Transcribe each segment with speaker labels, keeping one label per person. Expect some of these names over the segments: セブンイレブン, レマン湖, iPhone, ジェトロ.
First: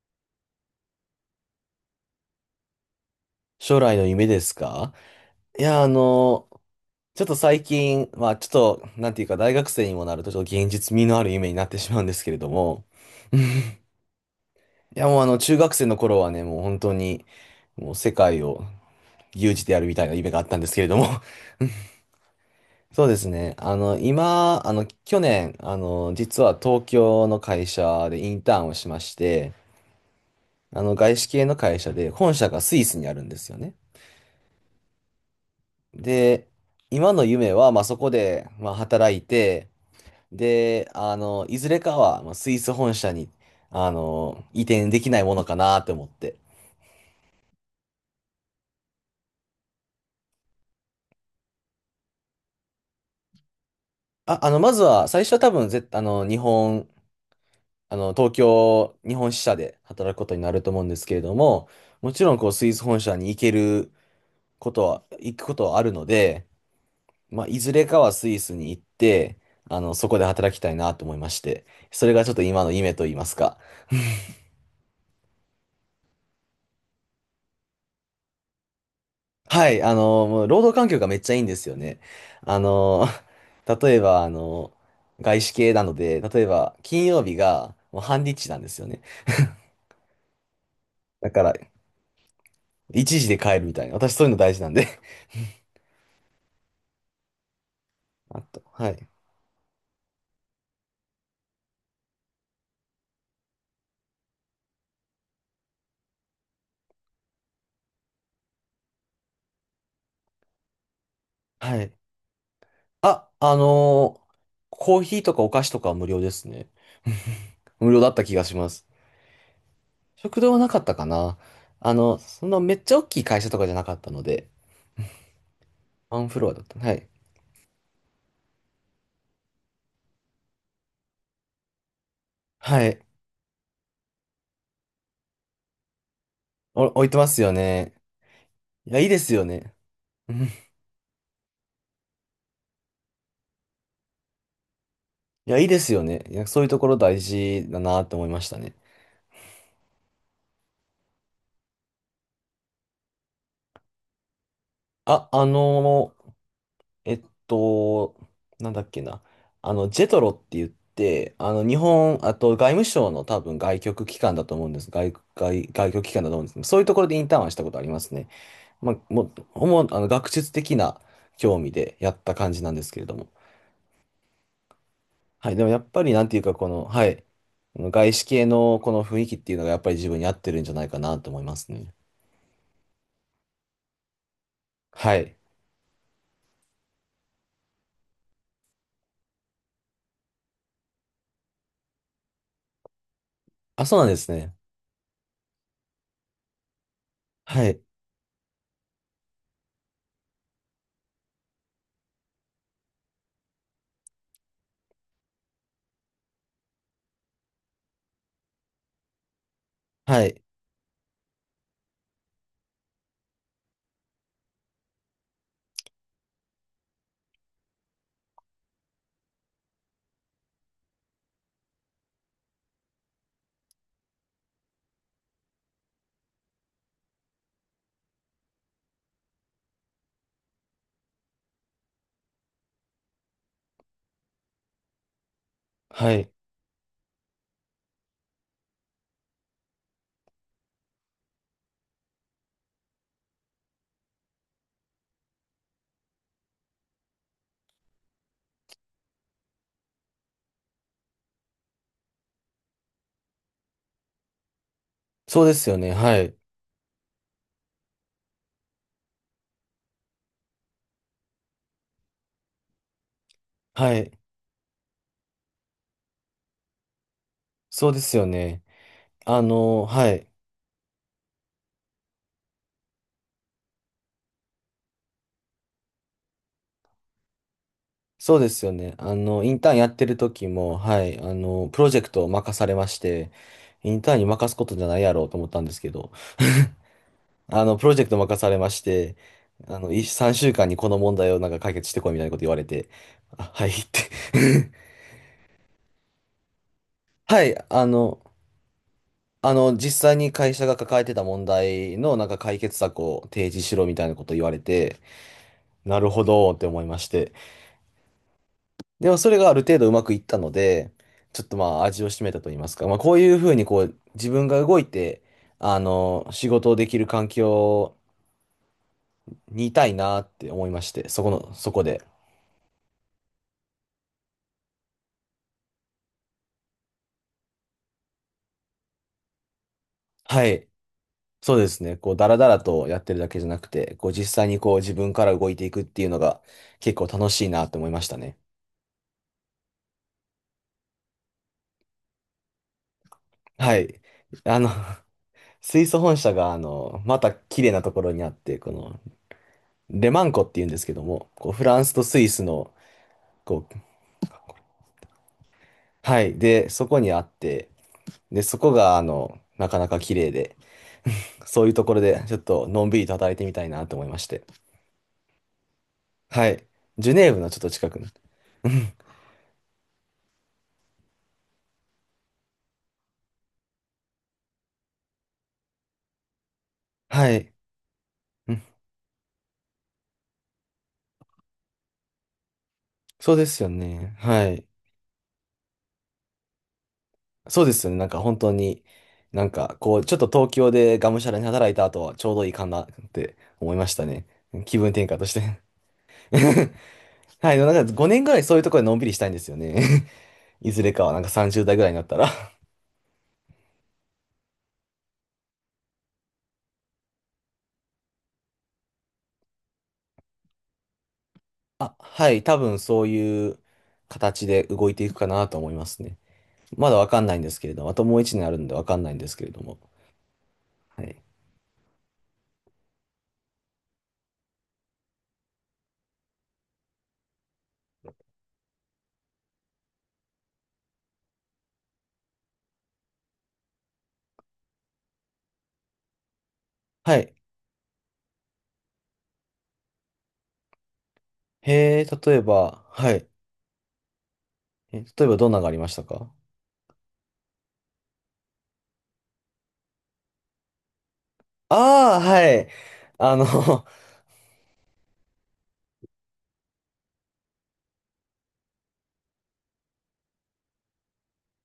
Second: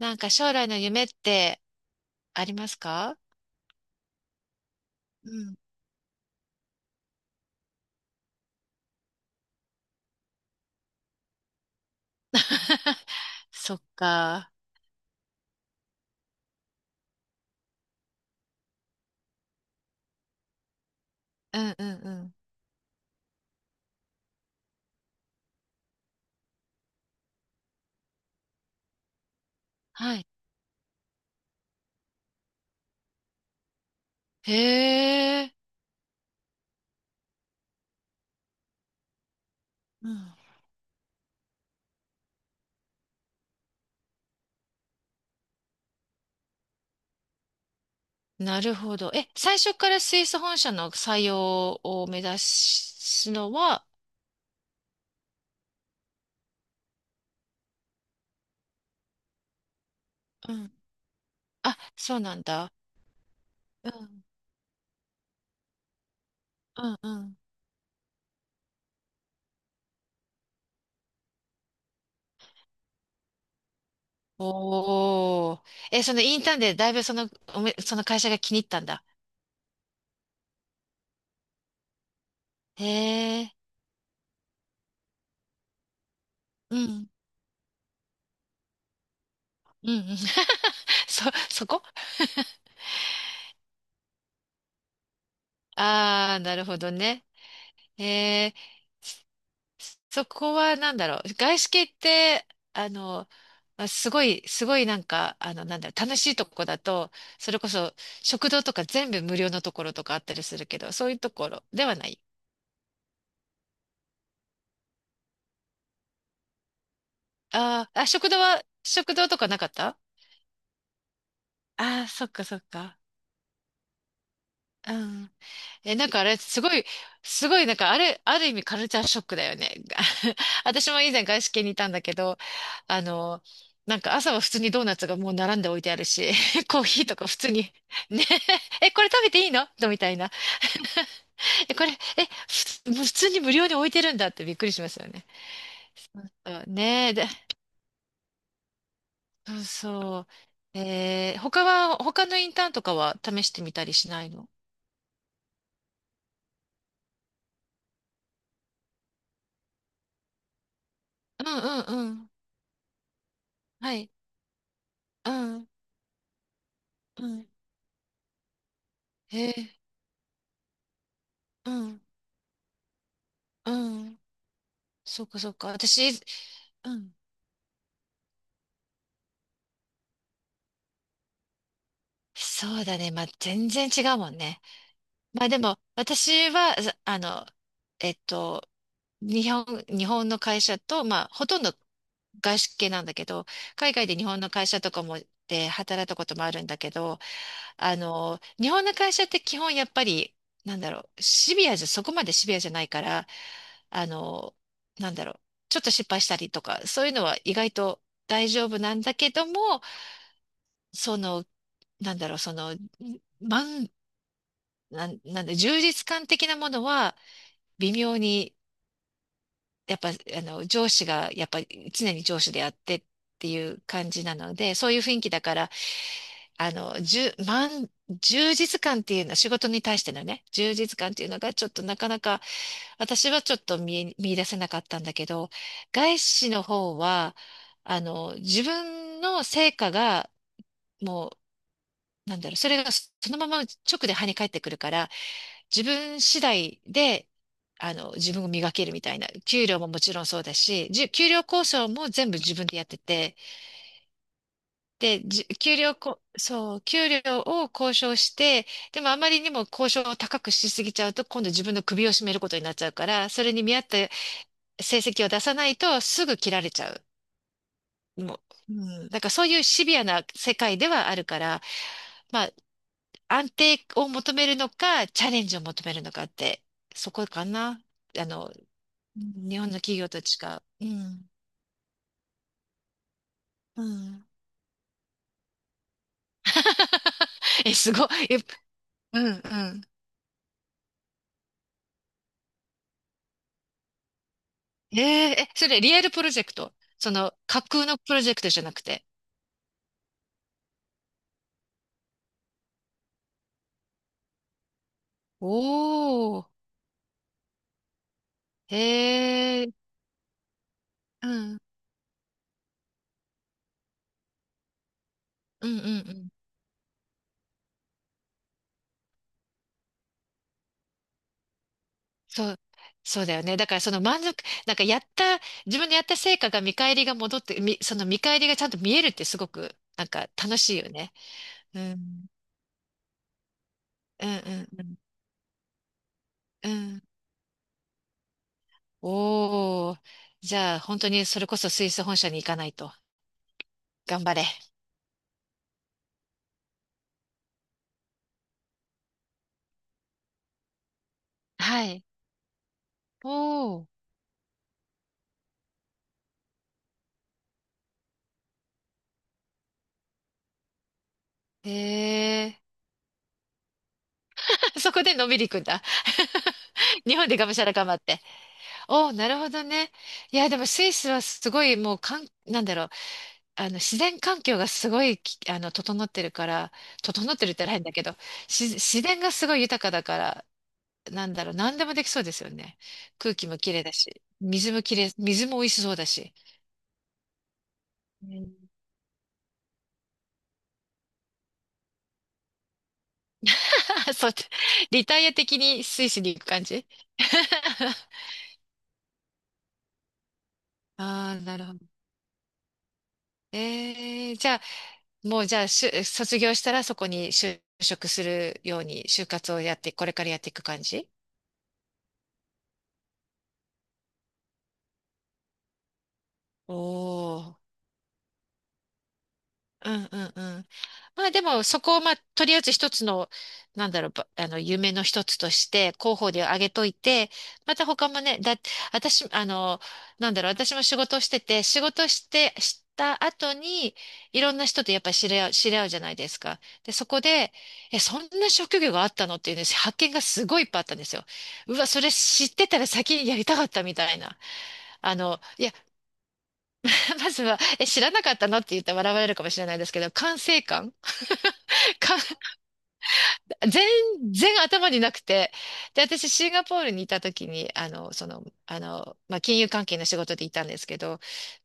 Speaker 1: なんか将来の夢ってありますか？
Speaker 2: 将来の夢ですか。
Speaker 1: うん。
Speaker 2: いや、あの、ちょっと最近、まあちょっと、なんていうか、大学生にもなると、ちょっと現実味のある夢になってしまうんですけれども、
Speaker 1: そっか。
Speaker 2: いや、もうあの、中学生の頃はね、もう本当に、世界を牛耳でやるみたいな夢があったんですけれども、
Speaker 1: うんうんうん。
Speaker 2: そうですね。あの、今、あの、去年、実は東京の会社でインターンをしまして、
Speaker 1: はい。
Speaker 2: 外資系の会社で、本社がスイスにあるんですよね。
Speaker 1: へえ、
Speaker 2: で、今の夢は、まあ、そこで、まあ、働いて、
Speaker 1: うん。
Speaker 2: で、いずれかは、まあ、スイス本社に、移転できないものかなって思って。
Speaker 1: なるほど。え、最初からスイス本社の採用を目指すのは？
Speaker 2: まずは、最初は多分、ぜ、あの、日本、あの、東京、日本支社で働くことにな
Speaker 1: う
Speaker 2: ると
Speaker 1: ん。
Speaker 2: 思うんですけれども、
Speaker 1: あ、
Speaker 2: も
Speaker 1: そう
Speaker 2: ちろ
Speaker 1: な
Speaker 2: ん、
Speaker 1: ん
Speaker 2: こう、スイ
Speaker 1: だ。
Speaker 2: ス本社に行け
Speaker 1: う
Speaker 2: る
Speaker 1: ん
Speaker 2: ことは、行くことはあるので、
Speaker 1: うんうん。
Speaker 2: まあ、いずれかはスイスに行って、そこで働きたいなと思いまして、それがちょっと今の夢と言いますか、
Speaker 1: おー。え、そのインターンでだいぶその、その会社が気に入ったんだ。
Speaker 2: はい、もう労働環境がめっちゃいいんですよね。あ
Speaker 1: へ
Speaker 2: の、
Speaker 1: え。
Speaker 2: 例えば、外資系なので、例えば、
Speaker 1: う
Speaker 2: 金
Speaker 1: ん。
Speaker 2: 曜日がもう半日なんですよね。
Speaker 1: うんうん。そ、
Speaker 2: だから、
Speaker 1: そこ、
Speaker 2: 一時で帰るみたいな。私、そういうの大事なんで。
Speaker 1: ああー、なるほどね。へ
Speaker 2: あ
Speaker 1: え。
Speaker 2: と、はい。
Speaker 1: そこはなんだろう。外資系って、あの、まあすごい、なんか、なんだろう、楽しいとこだと、それこそ食堂とか全部無料のところとかあったりするけど、そういうところ
Speaker 2: は
Speaker 1: で
Speaker 2: い。
Speaker 1: はない？
Speaker 2: あ、あのーコーヒーとかお菓子とかは無料ですね。無
Speaker 1: あ
Speaker 2: 料
Speaker 1: ーあ、
Speaker 2: だった気がします。
Speaker 1: 食堂とかなかった？
Speaker 2: 食堂はなかったかな。あ
Speaker 1: ああー、
Speaker 2: の、
Speaker 1: そっか
Speaker 2: そん
Speaker 1: そ
Speaker 2: な
Speaker 1: っ
Speaker 2: めっち
Speaker 1: か。
Speaker 2: ゃ大きい会社とかじゃなかったので、
Speaker 1: うん。え、なん
Speaker 2: ワ
Speaker 1: かあ
Speaker 2: ン
Speaker 1: れ、
Speaker 2: フロアだった。はい。
Speaker 1: すごい、なんかあれ、ある意味カルチャーショックだよね。私も以前外資系にいたんだけど、
Speaker 2: はい。
Speaker 1: あの、なんか朝は普通にドーナツがもう並んで置いてあるし、コー
Speaker 2: お、
Speaker 1: ヒー
Speaker 2: 置いて
Speaker 1: とか
Speaker 2: ま
Speaker 1: 普
Speaker 2: すよ
Speaker 1: 通に、
Speaker 2: ね。
Speaker 1: ね、
Speaker 2: い
Speaker 1: え、
Speaker 2: や、
Speaker 1: こ
Speaker 2: いい
Speaker 1: れ
Speaker 2: で
Speaker 1: 食べ
Speaker 2: す
Speaker 1: て
Speaker 2: よ
Speaker 1: いいの
Speaker 2: ね。
Speaker 1: みたいな。え、これ、え、ふ普通に無料に置いてるんだってびっくりしますよね。
Speaker 2: いや、いいですよ
Speaker 1: そ
Speaker 2: ね。
Speaker 1: う
Speaker 2: いや、
Speaker 1: そ
Speaker 2: そう
Speaker 1: う、
Speaker 2: いうところ
Speaker 1: ねえ、
Speaker 2: 大
Speaker 1: で、
Speaker 2: 事だなって思いましたね。
Speaker 1: そうそう。えー、他は、他のインターンとかは試してみたりしないの？
Speaker 2: あ、あのー、えっと、なんだっけな。あの、ジェトロって言って、
Speaker 1: うん
Speaker 2: あの、日
Speaker 1: うんう
Speaker 2: 本、
Speaker 1: ん。
Speaker 2: あと外務省の多分外
Speaker 1: は
Speaker 2: 局
Speaker 1: い。
Speaker 2: 機関だと思うんです。外、
Speaker 1: う
Speaker 2: 外、
Speaker 1: ん
Speaker 2: 外局機関だと思うんですけど、そういうところでイ
Speaker 1: う
Speaker 2: ンターン
Speaker 1: ん。
Speaker 2: はしたことありますね。まあ、もう、
Speaker 1: へえ。
Speaker 2: 主にあの、学術的な興味
Speaker 1: う
Speaker 2: で
Speaker 1: ん。
Speaker 2: やった感じなんですけれども。
Speaker 1: うん。そうか
Speaker 2: は
Speaker 1: そう
Speaker 2: い、で
Speaker 1: か。
Speaker 2: もやっぱ
Speaker 1: 私、
Speaker 2: りなんていうか、この、
Speaker 1: う
Speaker 2: は
Speaker 1: ん、
Speaker 2: い、あの外資系のこの雰囲気っていうのがやっぱり自分に合ってるんじゃないかなと思いますね。
Speaker 1: そうだね。まあ、全然違うもんね。
Speaker 2: はい。
Speaker 1: まあでも、私は、ざあの、えっと、日本、日本の会社と、まあ、ほとんど外資系なんだけど、
Speaker 2: あ、
Speaker 1: 海
Speaker 2: そうな
Speaker 1: 外
Speaker 2: ん
Speaker 1: で
Speaker 2: で
Speaker 1: 日
Speaker 2: す
Speaker 1: 本の
Speaker 2: ね。
Speaker 1: 会社とかもで働いたこともあるんだけど、
Speaker 2: はい。
Speaker 1: あの、日本の会社って基本やっぱり、なんだろう、シビアじゃ、そこまでシビアじゃないから、あの、なんだろう、ちょっと失敗したりとか、そういうのは意外と大丈夫なんだけども、
Speaker 2: はい。
Speaker 1: その、なんだろう、その、満、なん、なんだ、充実感的なものは、微妙に、やっぱ、あの、上司が、やっぱり常に上司であってっていう感じなので、そういう雰囲気だから、あの、じゅ、満、充実感っていうのは、仕事に対してのね、充実感っていうのが、ちょっとなかなか、私はちょっと見え、見出せなかったんだけど、
Speaker 2: は
Speaker 1: 外
Speaker 2: い。
Speaker 1: 資の方は、あの、自分の成果が、もう、なんだろう、それがそのまま直で跳ね返ってくるから、自分次第で、あの、自分を磨けるみたいな、給料ももちろんそうだし、給料交渉も全部自分でやってて、で、
Speaker 2: そ
Speaker 1: じ
Speaker 2: うです
Speaker 1: 給
Speaker 2: よね。
Speaker 1: 料
Speaker 2: は
Speaker 1: こ、
Speaker 2: い。
Speaker 1: そう、給料を交渉して、でもあまりにも交渉を高くしすぎちゃうと、今度自分の首を絞めることになっちゃうから、それに見合っ
Speaker 2: は
Speaker 1: た
Speaker 2: い。
Speaker 1: 成績を出さないとすぐ切られちゃう。
Speaker 2: そうですよ
Speaker 1: も
Speaker 2: ね。
Speaker 1: う、うん、だから
Speaker 2: あ
Speaker 1: そういうシ
Speaker 2: の、
Speaker 1: ビア
Speaker 2: は
Speaker 1: な
Speaker 2: い。
Speaker 1: 世界ではあるから、まあ、安定を求めるのか、チャレンジを求めるのかって、そこかな。あ
Speaker 2: そうで
Speaker 1: の、
Speaker 2: すよね。あの、イ
Speaker 1: 日
Speaker 2: ン
Speaker 1: 本
Speaker 2: ター
Speaker 1: の
Speaker 2: ンやっ
Speaker 1: 企
Speaker 2: て
Speaker 1: 業
Speaker 2: る
Speaker 1: と違
Speaker 2: 時
Speaker 1: う。
Speaker 2: も、
Speaker 1: う
Speaker 2: はい。
Speaker 1: ん。
Speaker 2: あの、プロジェクトを任されまして、
Speaker 1: う
Speaker 2: インターンに
Speaker 1: ん。
Speaker 2: 任すことじゃないやろうと思ったんですけど、あ
Speaker 1: え、
Speaker 2: の、プ
Speaker 1: す
Speaker 2: ロジ
Speaker 1: ご
Speaker 2: ェ
Speaker 1: い。
Speaker 2: クト
Speaker 1: え、
Speaker 2: 任されまして、
Speaker 1: うん、うん。
Speaker 2: 3週間にこの問題をなんか解決してこいみたいなこと言われて、あ、はいって
Speaker 1: えー、え、それリアルプロジェクト？そ の
Speaker 2: はい、
Speaker 1: 架
Speaker 2: あ
Speaker 1: 空のプ
Speaker 2: の、
Speaker 1: ロジェクトじゃなくて？
Speaker 2: あの、実際に会社が抱えてた問題のなんか解決策を提示しろみたいなこと言われて、
Speaker 1: お
Speaker 2: なるほ
Speaker 1: お、
Speaker 2: どって思いまして。でもそれがあ
Speaker 1: へ
Speaker 2: る
Speaker 1: え。
Speaker 2: 程度うまくいったので、
Speaker 1: う
Speaker 2: ちょっと
Speaker 1: ん。
Speaker 2: まあ味を占めたと言いますか、まあこういうふうにこう自分が動いて、
Speaker 1: う
Speaker 2: あ
Speaker 1: んうんう
Speaker 2: の、
Speaker 1: ん。
Speaker 2: 仕事をできる環境にいたいなって思いまして、そこの、そこで。
Speaker 1: そう。そうだよね。だからその満足、なんかやった、自分でやった成果が見返りが戻って、その見返りがちゃんと見えるってすごく、なんか
Speaker 2: は
Speaker 1: 楽
Speaker 2: い。
Speaker 1: しいよね。
Speaker 2: そうで
Speaker 1: う
Speaker 2: すね。こう、
Speaker 1: ん。
Speaker 2: だらだらとやってるだけじゃなくて、こう、
Speaker 1: うん
Speaker 2: 実際
Speaker 1: う
Speaker 2: にこう、
Speaker 1: んう
Speaker 2: 自
Speaker 1: ん
Speaker 2: 分から動いていくっていうのが
Speaker 1: う
Speaker 2: 結
Speaker 1: ん。
Speaker 2: 構楽しいなって思いましたね。
Speaker 1: おー。じゃあ、本当にそれこそスイス本社に行かないと。
Speaker 2: はい。
Speaker 1: 頑張れ。
Speaker 2: あの、水素本社が、あの、また綺麗なところにあって、この、レマン湖っていうんですけども、こうフラ
Speaker 1: は
Speaker 2: ンスと
Speaker 1: い。
Speaker 2: スイスの、こう、
Speaker 1: おー。
Speaker 2: はい、で、そこにあって、で、そこが、あの、なかなか綺麗で、そうい
Speaker 1: へ
Speaker 2: うところで、ちょっ
Speaker 1: え。
Speaker 2: とのんびりと働いてみたいなと思いまして。
Speaker 1: そこでのんびり行くんだ。
Speaker 2: はい。ジュ
Speaker 1: 日本
Speaker 2: ネー
Speaker 1: で
Speaker 2: ブ
Speaker 1: が
Speaker 2: の
Speaker 1: む
Speaker 2: ちょ
Speaker 1: し
Speaker 2: っ
Speaker 1: ゃ
Speaker 2: と
Speaker 1: ら頑
Speaker 2: 近
Speaker 1: 張っ
Speaker 2: くの。
Speaker 1: て。おー、なるほどね。いや、でもスイスはすごいもうかん、なんだろう。あの、自然環境がすごいき、あの、整ってるから、整
Speaker 2: は
Speaker 1: ってる
Speaker 2: い。
Speaker 1: って言ったら変だけど、
Speaker 2: うん、
Speaker 1: 自然がすごい豊かだから、なんだろう。何でもできそうですよね。空
Speaker 2: そうで
Speaker 1: 気も
Speaker 2: すよ
Speaker 1: 綺麗だ
Speaker 2: ね。
Speaker 1: し、
Speaker 2: はい。
Speaker 1: 水もきれい水も美味しそうだし。
Speaker 2: そうですよね。なんか
Speaker 1: う
Speaker 2: 本
Speaker 1: ん。
Speaker 2: 当に、なんかこう、ちょっと東京でがむしゃらに働いた後はちょうどいいかなって思いました ね。
Speaker 1: そう、
Speaker 2: 気分
Speaker 1: リ
Speaker 2: 転換
Speaker 1: タ
Speaker 2: と
Speaker 1: イ
Speaker 2: し
Speaker 1: ア的
Speaker 2: て。
Speaker 1: にスイスに行く感 じ？
Speaker 2: はい、なんか5 年ぐらいそういうところでのんびりしたいんですよね。いずれかはなんか
Speaker 1: ああ、なる
Speaker 2: 30
Speaker 1: ほ
Speaker 2: 代
Speaker 1: ど。
Speaker 2: ぐらいになったら
Speaker 1: えー、じゃあ、卒業したらそこに就職するように、就活をやって、これからやっていく感じ？
Speaker 2: あ、はい、多分そういう形で動いていくかなと思いますね。
Speaker 1: お、
Speaker 2: まだわかんない
Speaker 1: お
Speaker 2: んです
Speaker 1: ー。
Speaker 2: けれども、あともう一年あるんでわかんないんですけれども。
Speaker 1: うんうんうん。
Speaker 2: はい。
Speaker 1: まあでもそこをまあとりあえず一つの、あの、夢の一つとして広報で挙げといて、また他もね、私、あの、なんだろう、私も仕事をしてて、仕事して、した後に、いろんな人とやっぱり知り合うじゃないですか。で、そ
Speaker 2: は
Speaker 1: こ
Speaker 2: い。
Speaker 1: で、え、そんな職業があったのっていうね、発見がすごいいっぱいあったんですよ。うわ、
Speaker 2: へ
Speaker 1: そ
Speaker 2: え、
Speaker 1: れ
Speaker 2: 例え
Speaker 1: 知ってた
Speaker 2: ば、
Speaker 1: ら
Speaker 2: は
Speaker 1: 先
Speaker 2: い。
Speaker 1: にやりたかったみたいな。
Speaker 2: え、
Speaker 1: あ
Speaker 2: 例えば
Speaker 1: の、
Speaker 2: どんなの
Speaker 1: い
Speaker 2: があ
Speaker 1: や、
Speaker 2: りましたか？
Speaker 1: まずは、え、知らなかったのって言ったら笑われるかもしれないですけど、管制官。
Speaker 2: あ
Speaker 1: か、
Speaker 2: あー、は い。あの、
Speaker 1: 全 然頭になくて。で、私、シンガポールにいた時に、まあ、金融関係の仕事でいたんですけど、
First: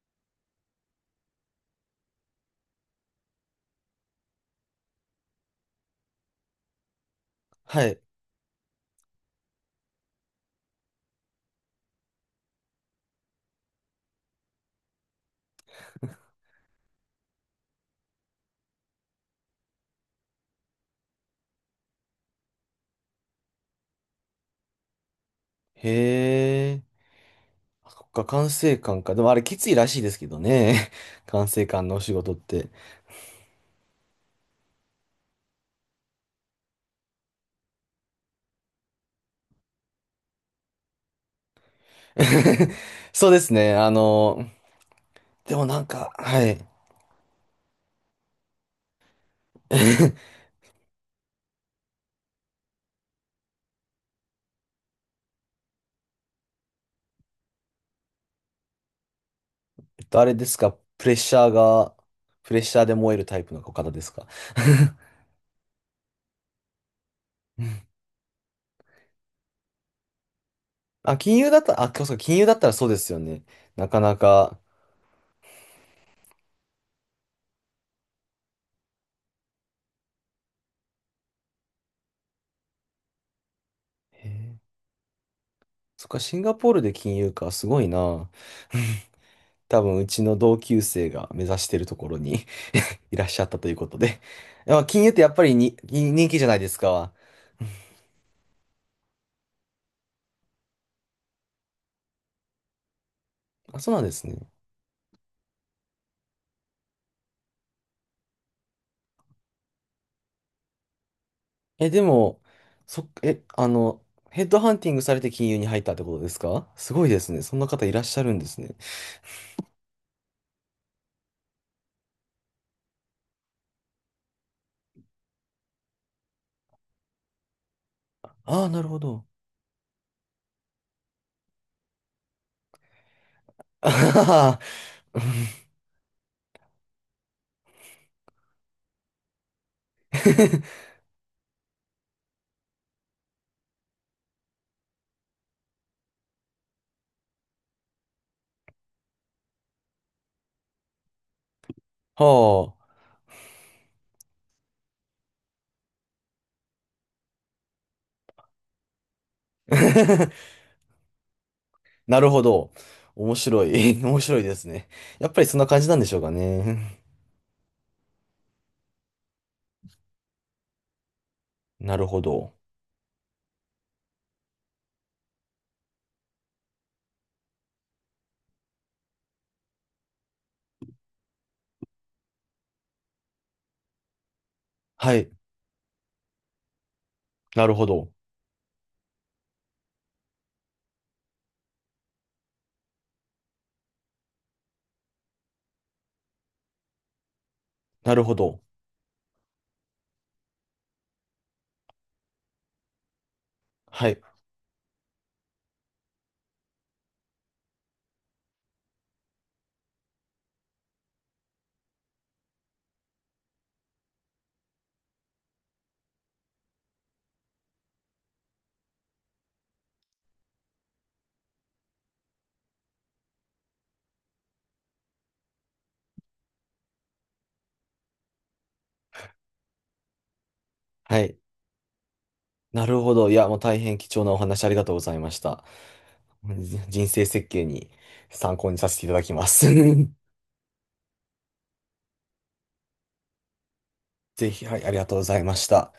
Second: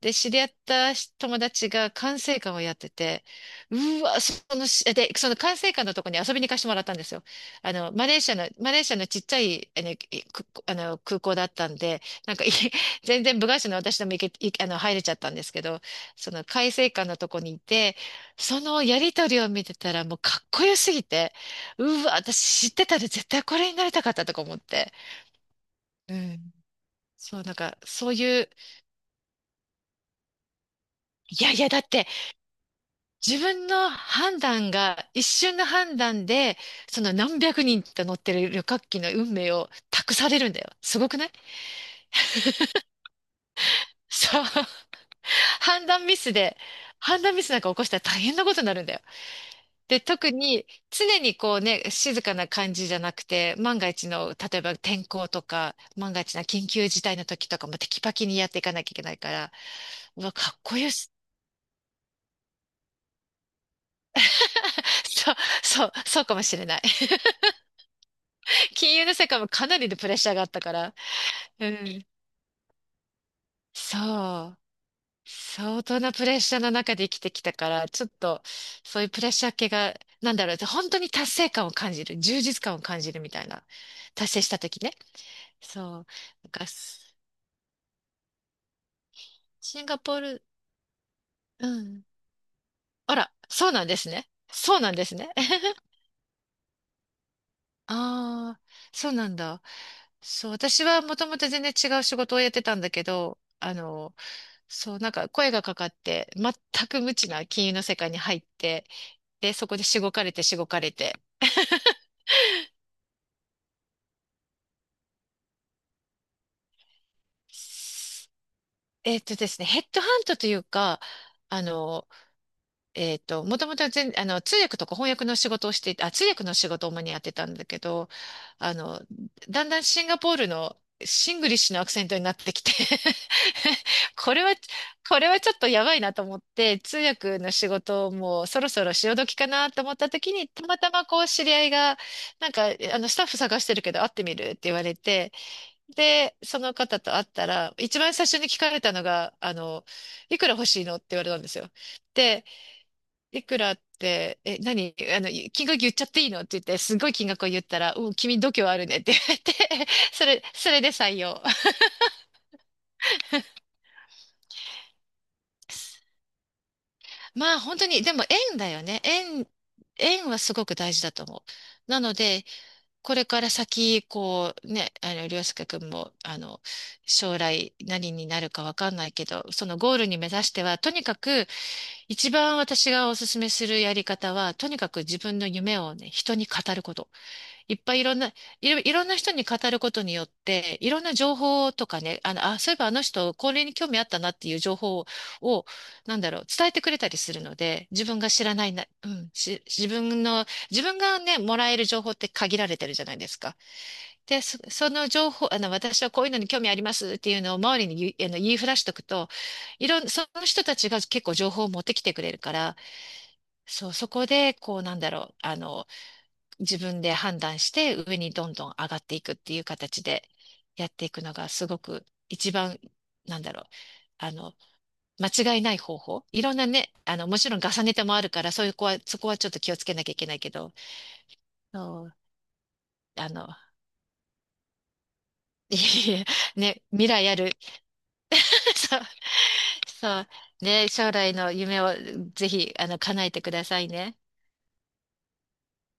Speaker 1: で、知り合った友達が管制官をやってて、うわ、そのし、で、その管制官のとこに遊びに行かせてもらったんですよ。あ
Speaker 2: は
Speaker 1: の、
Speaker 2: い。
Speaker 1: マレーシアのちっちゃい、あの空港だったんで、なんか、い 全然部外者の私でも行け、いあの、入れちゃったんですけど、その管制官のとこにいて、そのやりとりを見てたらもうかっこよすぎて、うわ、私知ってたで絶対これになりたかったとか思って。
Speaker 2: へ
Speaker 1: うん。
Speaker 2: え、
Speaker 1: そう、なんか、
Speaker 2: そっか、管制官か。でもあれきついらしいですけどね。
Speaker 1: い
Speaker 2: 管
Speaker 1: やい
Speaker 2: 制
Speaker 1: や、だっ
Speaker 2: 官のお
Speaker 1: て、
Speaker 2: 仕事って。
Speaker 1: 自分の判断が、一瞬の判断で、その何百人と乗ってる旅客機の運命を託されるんだよ。すごくない？
Speaker 2: そうですね。あ
Speaker 1: そう。
Speaker 2: の、でもなん
Speaker 1: 判断
Speaker 2: か、
Speaker 1: ミス
Speaker 2: は
Speaker 1: で、
Speaker 2: い。
Speaker 1: 判断ミスなんか起こしたら大変なことになるんだよ。で、特 に常にこうね、静かな感じじゃなくて、万が一の、例えば天候とか、万が一な緊急事態の時とかもテキパキにやっていかなきゃいけないから、
Speaker 2: えっと、
Speaker 1: う
Speaker 2: あ
Speaker 1: わ、
Speaker 2: れで
Speaker 1: か
Speaker 2: す
Speaker 1: っ
Speaker 2: か、
Speaker 1: こよ
Speaker 2: プ
Speaker 1: し。
Speaker 2: レッシャーが、プレッシャーで燃えるタイプの方ですか？
Speaker 1: そう、そうかもしれない。金融の世界もかなりのプレッシャーがあったから。
Speaker 2: あ、金融だっ
Speaker 1: う
Speaker 2: たら、あ、
Speaker 1: ん。
Speaker 2: そうか、金融だったらそうですよね。なかな
Speaker 1: そ
Speaker 2: か。
Speaker 1: う。相当なプレッシャーの中で生きてきたから、ちょっと、そういうプレッシャー系が、なんだろう、本当に達成感を感じる、充実感を感じるみたいな。
Speaker 2: へ
Speaker 1: 達成し
Speaker 2: え、
Speaker 1: た時ね。そう。
Speaker 2: そっか、シン
Speaker 1: なん
Speaker 2: ガ
Speaker 1: か
Speaker 2: ポールで金融か、すごいな。多
Speaker 1: シン
Speaker 2: 分、
Speaker 1: ガ
Speaker 2: う
Speaker 1: ポー
Speaker 2: ちの
Speaker 1: ル、
Speaker 2: 同級生が目指
Speaker 1: う
Speaker 2: してると
Speaker 1: ん。
Speaker 2: ころに
Speaker 1: あ
Speaker 2: いらっ
Speaker 1: ら、
Speaker 2: しゃったと
Speaker 1: そ
Speaker 2: い
Speaker 1: う
Speaker 2: う
Speaker 1: な
Speaker 2: こ
Speaker 1: んで
Speaker 2: と
Speaker 1: す
Speaker 2: で。
Speaker 1: ね。そ
Speaker 2: ま
Speaker 1: う
Speaker 2: あ
Speaker 1: なん
Speaker 2: 金
Speaker 1: で
Speaker 2: 融っ
Speaker 1: す
Speaker 2: てや
Speaker 1: ね。
Speaker 2: っ ぱりに、人気じゃないですか。
Speaker 1: ああ、そうなんだ。そう、私はもともと全然違う仕事をやってたんだけど、あ
Speaker 2: あ、そうなんで
Speaker 1: の、
Speaker 2: すね。
Speaker 1: そう、なんか声がかかって、全く無知な金融の世界に入って、で、そこでしごかれて。
Speaker 2: え、でも、そっ、え、あの、ヘッドハンティングされて金融に入ったってことですか？すごいですね。そんな方いらっしゃるんですね。
Speaker 1: えっとですね、ヘッドハントというか、あの、もともと全、あの、通訳とか翻訳の仕事をしていたあ、通訳の仕事を主にやってたんだけど、
Speaker 2: ああ、
Speaker 1: あ
Speaker 2: なるほ
Speaker 1: の、
Speaker 2: ど。
Speaker 1: だんだんシンガポールのシングリッシュのアクセントになってきて。
Speaker 2: あは
Speaker 1: これは、
Speaker 2: は。
Speaker 1: これはちょっとやばいなと思って、通訳の仕事をもうそろそろ潮時かなと思った時に、たまた まこう知り合いが、なんか、スタッフ探してるけど会ってみるって言われて、で、その方と会ったら、一番最初に聞かれたのが、あの、いくら欲しいのって言われたんですよ。
Speaker 2: は
Speaker 1: で、
Speaker 2: あ。
Speaker 1: いくらって、え、何あの、金額言っちゃっていいのって言って、すごい金額を言ったら、うん、君度胸あるねって言われて、それで採用。
Speaker 2: なるほど。面白い。面白いですね。やっぱりそんな感じなんでしょう かね。
Speaker 1: まあ本当に、でも縁だよね。縁はすごく大事だと思う。
Speaker 2: な
Speaker 1: な
Speaker 2: る
Speaker 1: の
Speaker 2: ほ
Speaker 1: で、
Speaker 2: ど。
Speaker 1: これから先、こうね、あの、りょうすけくんも、あの、将来何になるかわかんないけど、そのゴールに目指しては、とにかく、一番私がお勧めするやり方は、とにかく
Speaker 2: は
Speaker 1: 自
Speaker 2: い。
Speaker 1: 分の夢をね、人に語ること。
Speaker 2: なる
Speaker 1: いっ
Speaker 2: ほ
Speaker 1: ぱいい
Speaker 2: ど。
Speaker 1: ろんな、いろ、いろんな人に語ることによって、いろんな情報とかね、あの、あ、そういえばあの人、これに興味あったなっていう情報を、なんだろう、伝えてくれたりするので、自
Speaker 2: な
Speaker 1: 分
Speaker 2: る
Speaker 1: が
Speaker 2: ほ
Speaker 1: 知ら
Speaker 2: ど。
Speaker 1: ないな、うん、し、自分の、自分がね、もらえる情報って限られてるじゃないですか。
Speaker 2: はい。
Speaker 1: で、その情報、あの、私はこういうのに興味ありますっていうのを周りに言い、あの、言いふらしとくと、いろん、その人たちが結構情報を持ってきてくれるから、そう、そこで、こう、なんだろう、あの、自分で判断して上にどんどん上がっていくっていう形でやっていくのがすごく一番、なんだろう、あの、間違いない方法。いろんなね、あの、もちろん重ねてもあるから、そういう子は、そこはちょっと気をつけなきゃいけないけど、
Speaker 2: はい。
Speaker 1: そう、
Speaker 2: なるほど。
Speaker 1: あ
Speaker 2: いや、
Speaker 1: の、
Speaker 2: もう大変貴重なお話ありがとうございました。
Speaker 1: いえいえ、ね、
Speaker 2: 人
Speaker 1: 未
Speaker 2: 生
Speaker 1: 来あ
Speaker 2: 設
Speaker 1: る、
Speaker 2: 計に参考 にさ
Speaker 1: そ
Speaker 2: せ
Speaker 1: う、
Speaker 2: ていただきます。
Speaker 1: そう、ね、将来の夢をぜひ、あの、叶えてくださいね。
Speaker 2: ぜひ、はい、ありがとうございました。